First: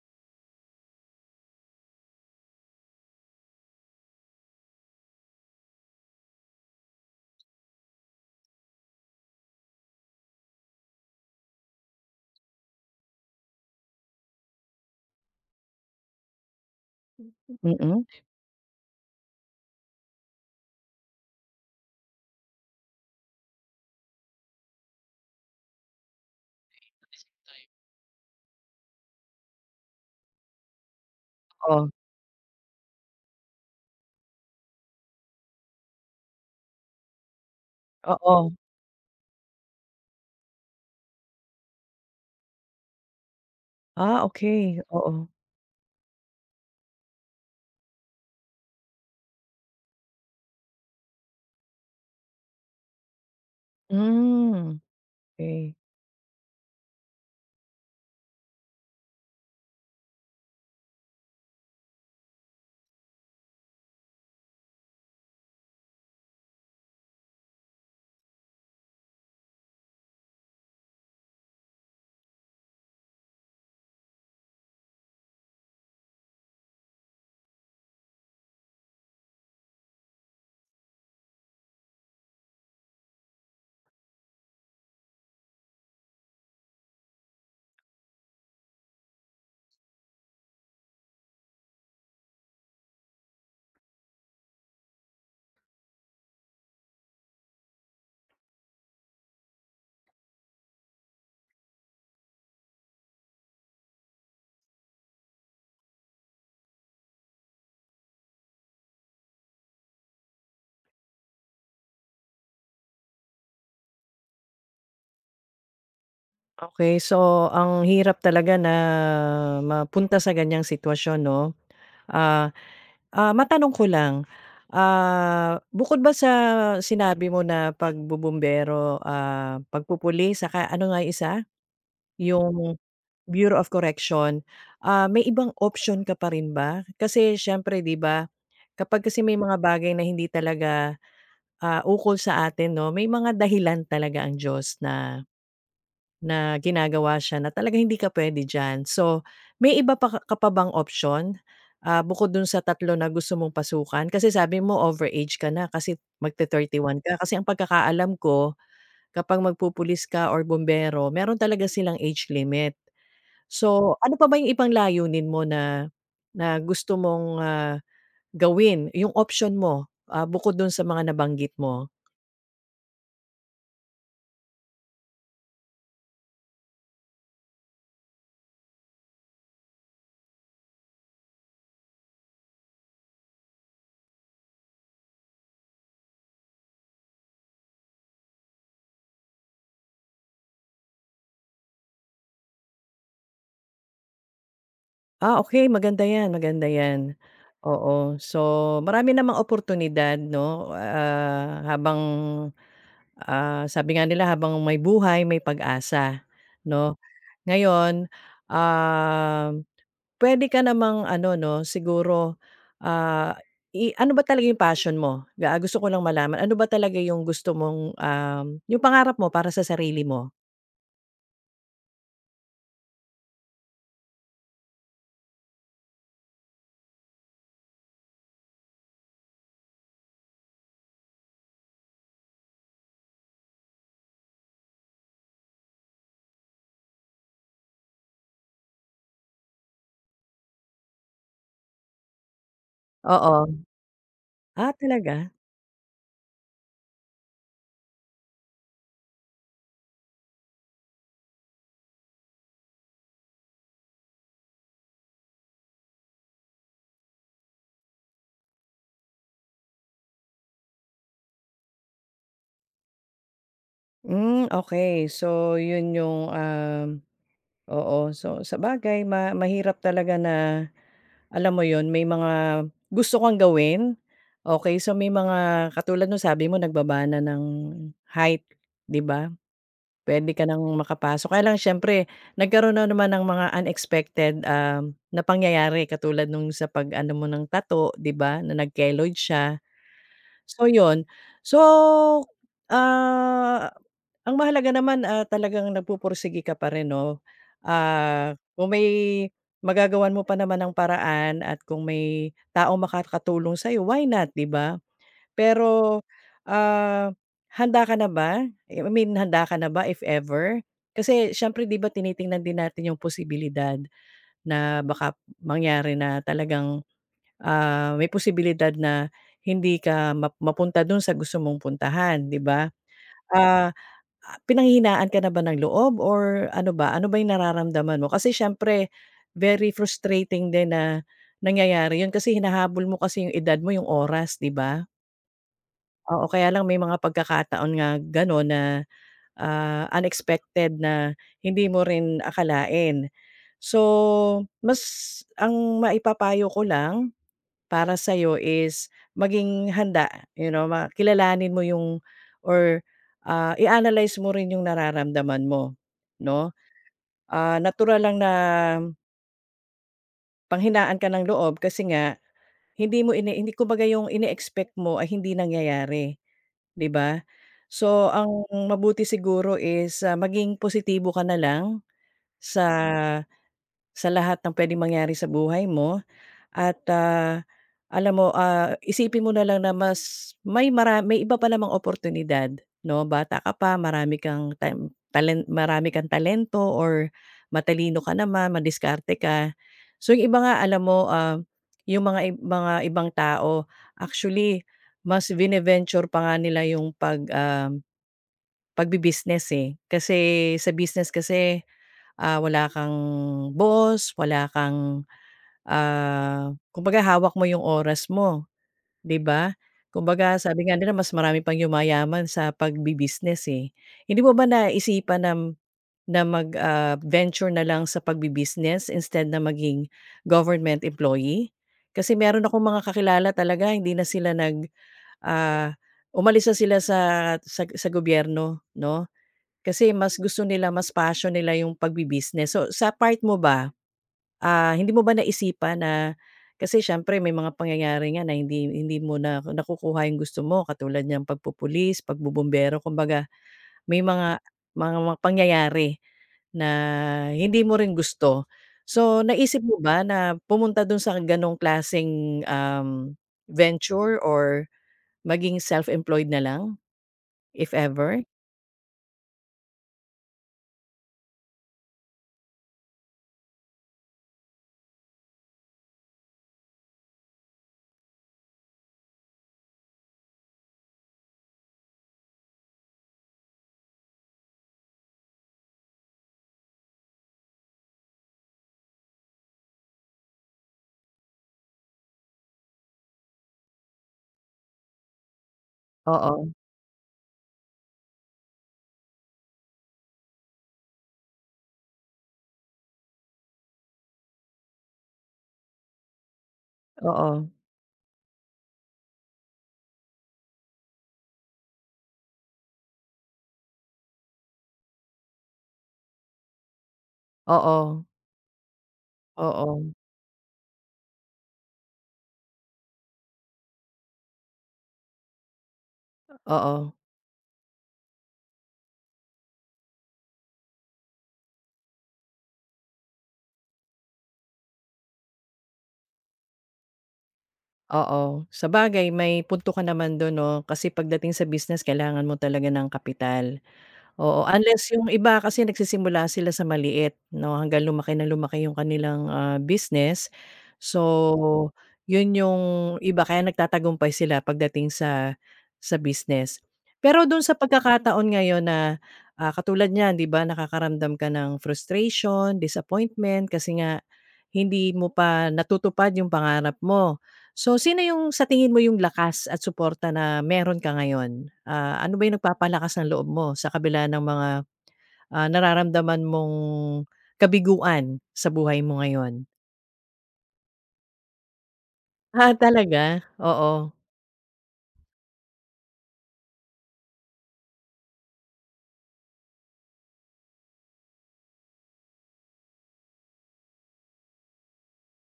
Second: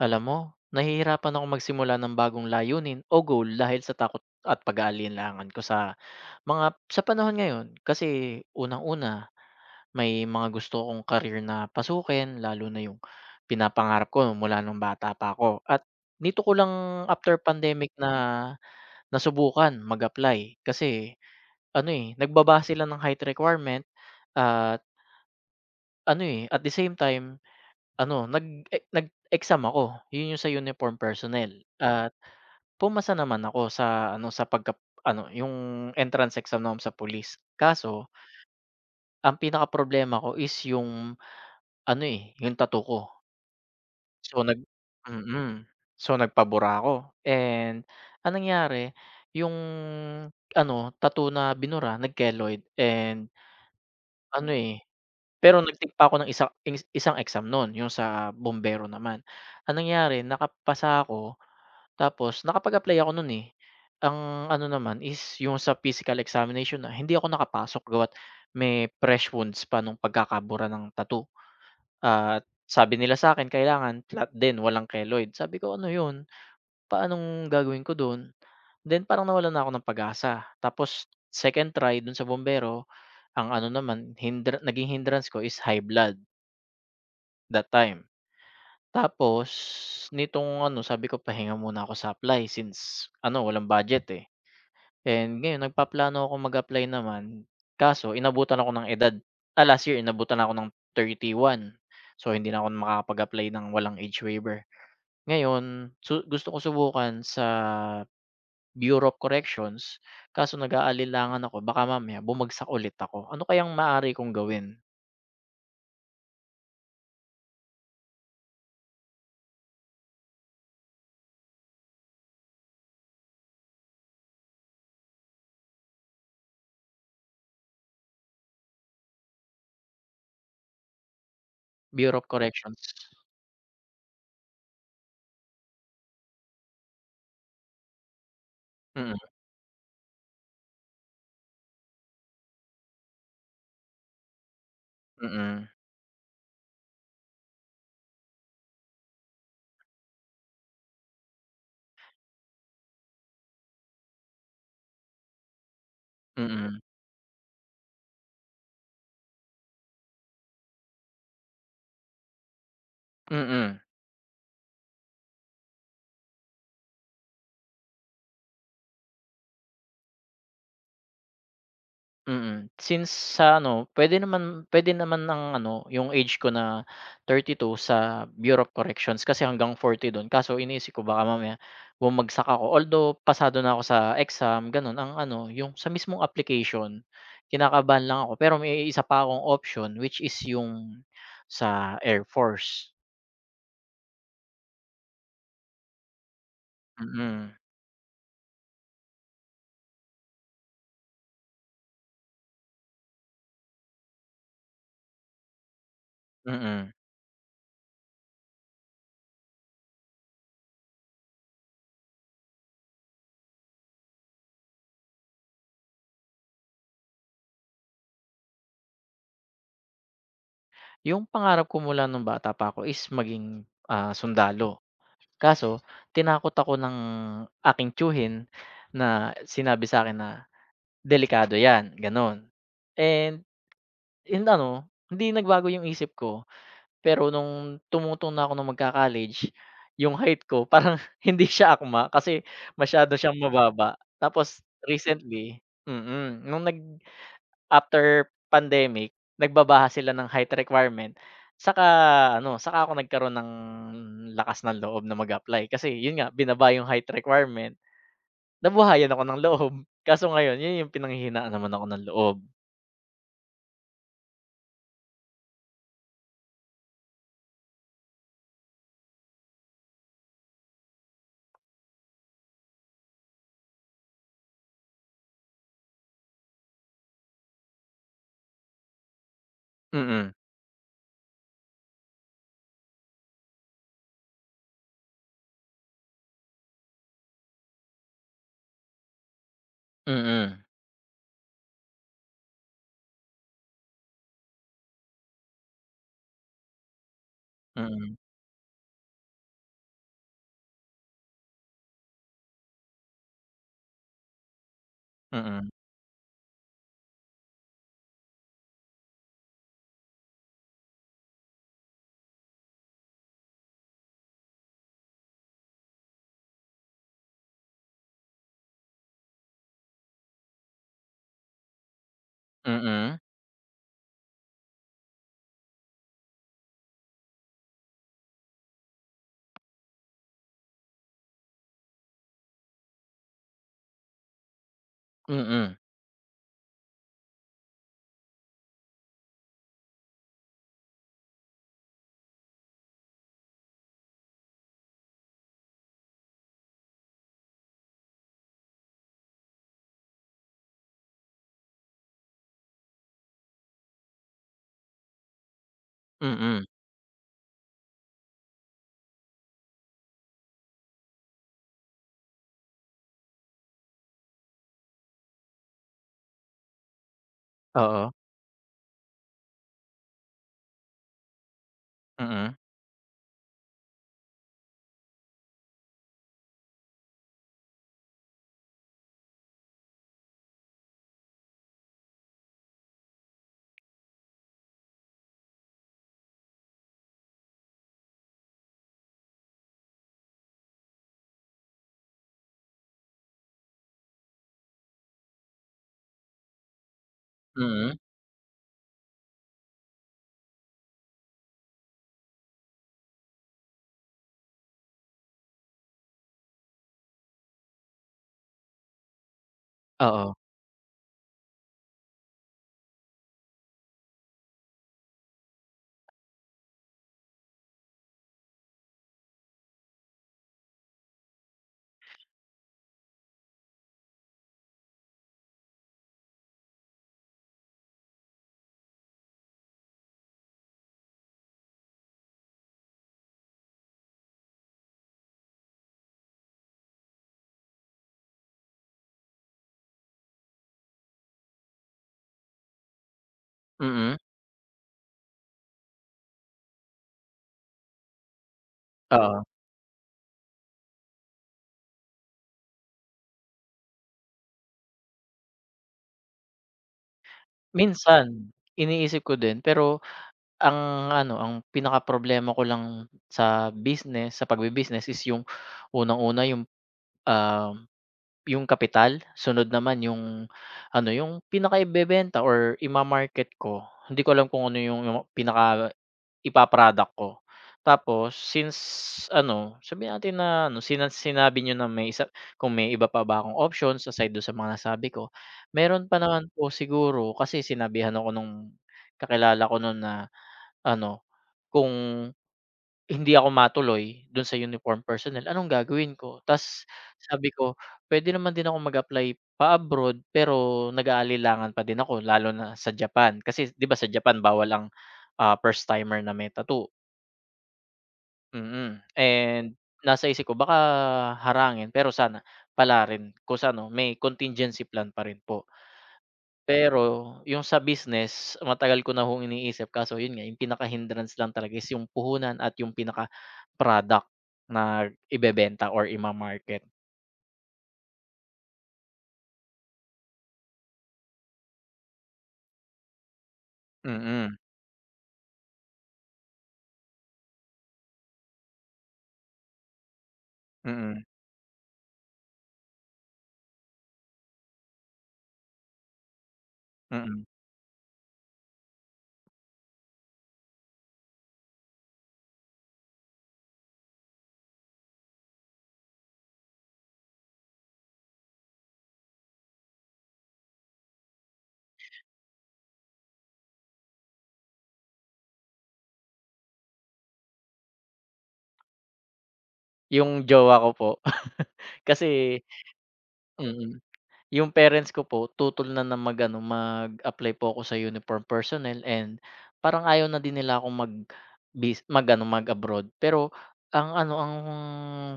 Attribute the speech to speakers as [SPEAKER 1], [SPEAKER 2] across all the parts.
[SPEAKER 1] Alam mo, nahihirapan akong magsimula ng bagong layunin o goal dahil sa takot at pag-aalinlangan ko sa mga sa panahon ngayon kasi unang-una, may mga gusto kong career na pasukin, lalo na yung pinapangarap ko mula nung bata pa ako, at nito ko lang after pandemic
[SPEAKER 2] Mm.
[SPEAKER 1] na nasubukan mag-apply kasi ano eh nagbaba sila ng height requirement, at ano eh at the same time ano nag-exam ako, yun yung sa uniform personnel.
[SPEAKER 2] Oh.
[SPEAKER 1] Pumasa naman ako sa ano, sa pagka ano, yung entrance exam naman sa police. Kaso
[SPEAKER 2] Oo.
[SPEAKER 1] ang pinakaproblema ko is yung ano, eh, yung tattoo ko.
[SPEAKER 2] Ah,
[SPEAKER 1] So, nag
[SPEAKER 2] okey, oo.
[SPEAKER 1] mm. So, nagpabura ako, and anong nangyari, yung ano, tattoo na binura nag-keloid, and ano, eh,
[SPEAKER 2] Hmm,
[SPEAKER 1] pero
[SPEAKER 2] okey.
[SPEAKER 1] nag-take pa ako ng isang exam noon, yung sa bombero naman. Anong nangyari, nakapasa ako. Tapos nakapag-apply ako nun, eh. Ang ano naman is yung sa physical examination na hindi ako nakapasok gawa't may fresh wounds pa nung pagkakabura ng tattoo. At sabi nila sa akin kailangan flat din, walang keloid. Sabi ko, "Ano yun? Paanong gagawin ko dun?" Then parang nawalan na ako ng pag-asa. Tapos second try dun sa bombero, ang ano naman naging hindrance ko is high blood that time. Tapos nitong ano, sabi ko, "Pahinga muna ako sa apply," since ano, walang budget, eh. And ngayon nagpaplano ako mag-apply naman, kaso inabutan ako ng edad. Ah, last year inabutan ako ng 31. So hindi na ako makakapag-apply ng walang age waiver. Ngayon gusto ko subukan sa Bureau of Corrections, kaso nag-aalinlangan ako baka mamaya bumagsak ulit ako. Ano kayang maaari kong gawin?
[SPEAKER 2] Okey, so ang hirap talaga na mapunta sa ganiyang sitwasyon 'no? Ah, matanong ko lang, bukod ba sa sinabi mo na pagbobombero, pagpupuli saka ano nga yung isa?
[SPEAKER 1] Bureau of
[SPEAKER 2] Yung
[SPEAKER 1] Corrections.
[SPEAKER 2] Bureau of Correction, may ibang option ka pa rin ba? Kasi siyempre 'di ba, kapag
[SPEAKER 1] Mm,
[SPEAKER 2] kasi may mga bagay na hindi talaga ukol sa atin 'no, may mga dahilan talaga ang Diyos na
[SPEAKER 1] mm,
[SPEAKER 2] na ginagawa siya na talaga hindi ka puwede diyan. So, may iba pa ka ka pa bang option, bukod dun sa tatlo na gusto mong pasukan? Kasi sabi mo overage ka na kasi
[SPEAKER 1] mm,
[SPEAKER 2] magte
[SPEAKER 1] mm.
[SPEAKER 2] one ka. Kasi ang pagkakaalam ko kapag magpupulis ka or bombero meron talaga silang age limit.
[SPEAKER 1] mm.
[SPEAKER 2] So, ano pa ba yung ibang layunin mo na na gusto mong, gawin, yung option mo, bukod dun sa mga nabanggit mo?
[SPEAKER 1] Since sa ano, pwede naman ang ano, yung age ko na 32 sa Bureau of Corrections kasi hanggang 40 dun, kaso iniisip ko baka mamaya bumagsak ako. Although pasado na ako sa exam gano'n, ang ano, yung sa mismong application, kinakabahan lang ako pero may isa pa akong option which is yung sa Air Force.
[SPEAKER 2] Ah, okay, maganda 'yan, maganda 'yan.
[SPEAKER 1] Mm,
[SPEAKER 2] Oo, so marami namang oportunidad 'no, habang, sabi nga nila habang may buhay may pag-asa
[SPEAKER 1] mm.
[SPEAKER 2] 'no. Ngayon, ah puwede ka namang ano 'no, siguro, ah, ano ba talaga yung passion mo? Ah, gusto ko lang malaman, ano ba talaga yung gusto mong, yung pangarap mo para sa sarili mo?
[SPEAKER 1] Yung pangarap ko mula nung bata pa ako is maging, ah, sundalo. Kaso tinakot ako ng aking tiyuhin na sinabi sa'kin na, "Delikado 'yan," gano'n. And in ano, hindi nagbago yung isip ko, pero nung tumutong na ako ng magka-college, yung height ko parang hindi siya akma kasi masyado siyang
[SPEAKER 2] Oo.
[SPEAKER 1] mababa. Tapos
[SPEAKER 2] Ah, talaga?
[SPEAKER 1] recently, mm, nung nag After pandemic, nagbabaha sila ng height requirement, saka ano, saka ako nagkaroon ng lakas ng loob na mag-apply, kasi yun nga binaba yung height requirement, nabuhayan ako ng loob. Kaso ngayon yun yung pinanghihinaan naman ako ng loob.
[SPEAKER 2] Hmm, okay. So yun yung, oo. So, sabagay mahirap talaga na alam mo yon may mga gusto kang gawin, okay. So, may mga katulad nung sabi mo nagbaba na ng height, 'di ba?
[SPEAKER 1] Mm,
[SPEAKER 2] Puwede ka nang makapasok. Kaya lang siyempre nagkaroon na naman ng mga unexpected, na pangyayari katulad nung sa pag-ano mo ng tato 'di ba, na nag-keloid siya.
[SPEAKER 1] mm, mm,
[SPEAKER 2] So yon. So, ah ang mahalaga naman, talagang nagpupursigi ka pa rin 'no.
[SPEAKER 1] mm,
[SPEAKER 2] Ah, kung may magagawan mo pa naman ng paraan at kung may tao makakatulong sa'yo, why not, 'di ba?
[SPEAKER 1] mm,
[SPEAKER 2] Pero, ah, handa ka na ba? I mean, handa ka na ba if ever? Kasi siyempre 'di ba tinitingnan din natin yung posibilidad na baka mangyari na talagang, may posibilidad na hindi ka mapunta dun sa gusto mong puntahan, 'di ba? Ah Ah, pinanghihinaan ka na ba ng loob or ano ba yung nararamdaman mo? Kasi siyempre very frustrating din na nangyayari yun kasi hinahabol mo kasi yung edad mo, yung oras, 'di ba?
[SPEAKER 1] mm,
[SPEAKER 2] Oo, kaya lang may mga pagkakataon nga gano'n na, unexpected na hindi mo rin akalain. So, mas ang maipapayo ko lang para sa'yo is maging handa, kilalanin mo yung or, i-analyze mo rin yung nararamdaman mo, 'no?
[SPEAKER 1] mm,
[SPEAKER 2] Ah, natural lang na panghinaan ka ng loob kasi nga hindi kumbaga yung ine-expect mo ay hindi nangyayari, 'di ba? So,
[SPEAKER 1] oo,
[SPEAKER 2] ang mabuti siguro is, maging positibo ka na lang
[SPEAKER 1] mm,
[SPEAKER 2] sa sa lahat ng pwedeng mangyari sa buhay mo at, alam mo, isipin mo na lang na mas may may iba pa namang oportunidad 'no, bata ka pa, marami kang time talen marami kang talento or matalino ka naman, madiskarte ka. So, yung iba nga alam mo, yung mga ibang tao actually mas vine-venture pa nga nila yung pag,
[SPEAKER 1] mm,
[SPEAKER 2] pagbi-business, eh. Kasi sa business kasi, wala kang boss, wala kang, kumbaga hawak mo yung oras mo. 'Di ba?
[SPEAKER 1] oo,
[SPEAKER 2] Kumbaga sabi nga nila mas marami pang yumayaman sa pagbi-business, eh. Hindi mo ba naisipan na na mag, venture na lang sa pagbi-business instead na maging government employee? Kasi meron akong mga kakilala talaga hindi na sila nag, ah, umalis na sila sa sa gobyerno 'no, kasi mas gusto nila, mas passion nila yung pagbi-business. So, sa part mo ba. Ah, hindi mo ba naisipan na kasi siyempre may mga pangyayari nga na hindi hindi mo na nakukuha yung gusto mo katulad ng pagpupulis, pagbobombero kumbaga may
[SPEAKER 1] mm,
[SPEAKER 2] mga pangyayari na hindi mo rin gusto. So,
[SPEAKER 1] oo.
[SPEAKER 2] naisip mo ba na pumunta dun sa ganong klaseng, venture or maging self-employed na lang, if ever?
[SPEAKER 1] Minsan iniisip ko din pero ang ano, ang pinaka problema ko lang sa business, sa pagbi-business is yung unang-una yung, ah, yung kapital, sunod naman yung ano, yung pinakaibebenta or ima-market ko. Hindi ko alam kung ano yung pinaka ipa ko. Tapos since ano, sabihin natin na ano, sinabi niyo na may isa, kung may iba pa ba akong options aside dun sa mga nasabi ko. Meron pa naman
[SPEAKER 2] Oo,
[SPEAKER 1] po siguro kasi sinabihan ako nung kakilala ko nun na ano, kung hindi ako matuloy do'n sa uniform personnel, anong gagawin ko? Ta's
[SPEAKER 2] oo,
[SPEAKER 1] sabi ko, puwede naman din akong mag-apply pa-abroad pero nag-aalilangan pa din ako, lalo na sa Japan, kasi 'di ba sa Japan bawal ang, ah, first timer na may tattoo,
[SPEAKER 2] oo,
[SPEAKER 1] mm. And
[SPEAKER 2] oo,
[SPEAKER 1] nasa isip ko baka harangin pero sana pala rin kung sa ano, may contingency plan pa rin po.
[SPEAKER 2] oo.
[SPEAKER 1] Pero yung sa business, matagal ko na hong iniisip, kaso yun nga, yung pinaka-hindrance lang talaga is yung puhunan at yung pinaka-product na ibebenta or ima-market.
[SPEAKER 2] Oo, sabagay may punto ka naman dun 'no, kasi pagdating sa business kailangan mo talaga ng kapital. Oo,
[SPEAKER 1] Mm,
[SPEAKER 2] unless yung iba kasi nagsisimula sila sa maliit 'no, hanggang lumaki na lumaki yung kanilang, business.
[SPEAKER 1] mm,
[SPEAKER 2] So, yun yung iba kaya nagtatagumpay sila pagdating sa business. Pero dun
[SPEAKER 1] mm.
[SPEAKER 2] sa pagkakataon ngayon na, katulad niyan 'di ba nakakaramdam ka ng frustration, disappointment kasi nga hindi mo pa natutupad yung pangarap mo. So, sino yung sa tingin mo yung lakas at suporta na meron ka ngayon? Ah, ano ba yung nagpapalakas ng loob mo sa kabila ng mga, nararamdaman mong kabiguan sa buhay mo ngayon?
[SPEAKER 1] Yung jowa ko po kasi
[SPEAKER 2] Ah, talaga? Oo,
[SPEAKER 1] mm. Yung parents ko po tutol na na mag-ano, mag-apply po ako sa uniform personnel, and parang ayaw na din nila akong mag-abroad. Pero ang ano, ang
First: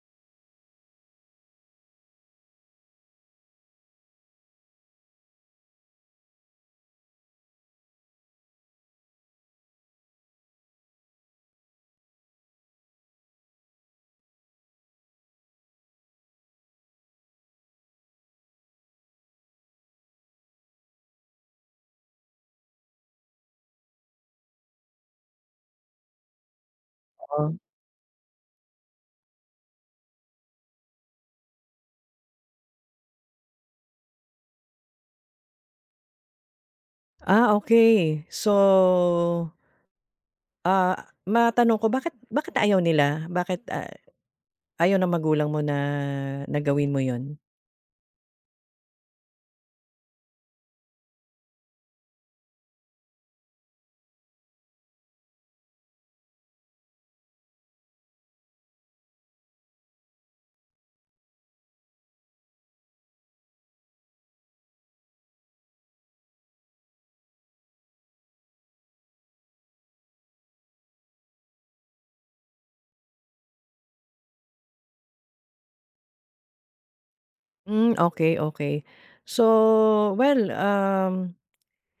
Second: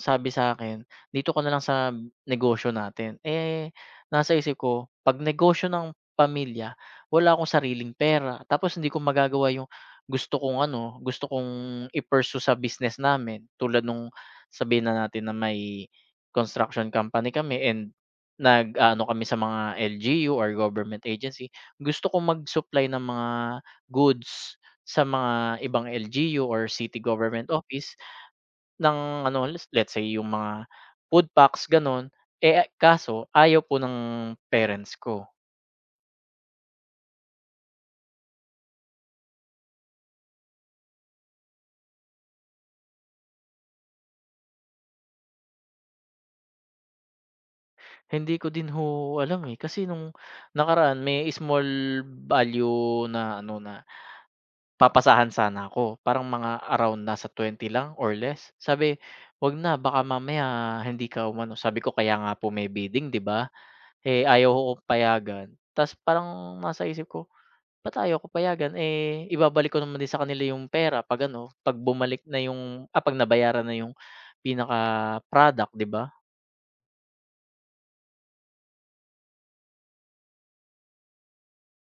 [SPEAKER 1] sabi sa akin, "Dito ka na lang sa negosyo natin." Eh, nasa isip ko 'pag negosyo ng pamilya, wala akong sariling pera tapos hindi ko magagawa yung gusto kong i-pursue sa business namin. Tulad nung sabihin na natin na may construction company kami, and nag-aano kami sa mga LGU or government agency. Gusto kong mag-supply ng mga goods sa mga ibang LGU or city government
[SPEAKER 2] oo.
[SPEAKER 1] office ng ano, let's say yung mga food packs gano'n. Eh, kaso ayaw po ng parents ko.
[SPEAKER 2] Ah, okay. So, matanong ko bakit bakit ayaw nila? Bakit, ayaw ng magulang mo na nagawin mo yon.
[SPEAKER 1] Hindi ko din ho alam, eh, kasi nung nakaraan may small value na ano na papasahan sana ako, parang mga around nasa 20 lang or less. Sabi, "Wag na baka mamaya hindi ka umano." Sabi ko, "Kaya nga po may bidding, 'di ba?" Eh, ayaw ko payagan. Ta's parang nasa isip ko, "Ba't ayaw ko payagan, eh, ibabalik ko naman din sa kanila yung pera 'pag ano, 'pag bumalik na yung ah, 'pag nabayaran na yung pinaka-product, 'di ba?"
[SPEAKER 2] Hmm, okay, okay. So, well,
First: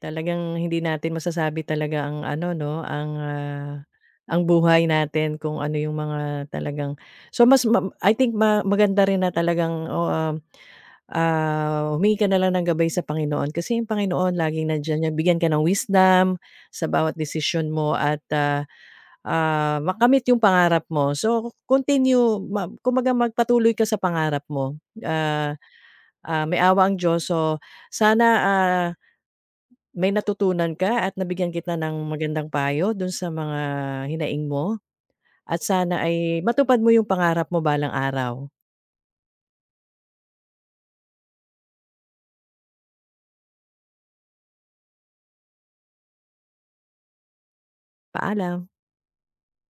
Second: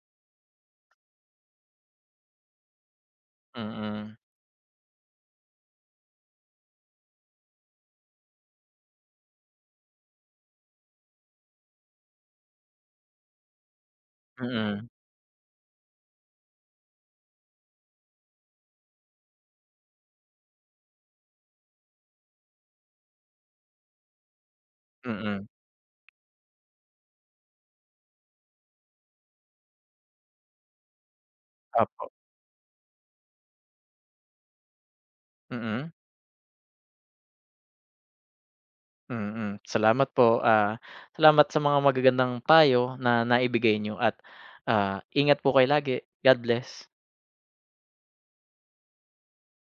[SPEAKER 2] talagang hindi natin masasabi talaga ang ano 'no, ang,
[SPEAKER 1] Mm,
[SPEAKER 2] ang buhay natin kung ano yung mga talagang so mas I think maganda rin na talagang o, humingi ka na lang ng gabay sa Panginoon kasi yung Panginoon laging
[SPEAKER 1] mm,
[SPEAKER 2] nandiyan niya, bigyan ka ng wisdom sa bawat desisyon mo at, makamit yung pangarap mo. So continue kumbaga magpatuloy ka sa pangarap mo.
[SPEAKER 1] mm,
[SPEAKER 2] Ah, may awa ang Diyos so sana, may natutunan ka at nabigyan kita ng
[SPEAKER 1] opo,
[SPEAKER 2] magandang payo dun sa mga hinaing mo at
[SPEAKER 1] mm.
[SPEAKER 2] sana ay matupad mo yung pangarap mo balang araw.
[SPEAKER 1] Mm, salamat po, ah, salamat sa mga magagandang payo na naibigay niyo, at, ah, ingat po kayo lagi. God bless.
[SPEAKER 2] Paalam.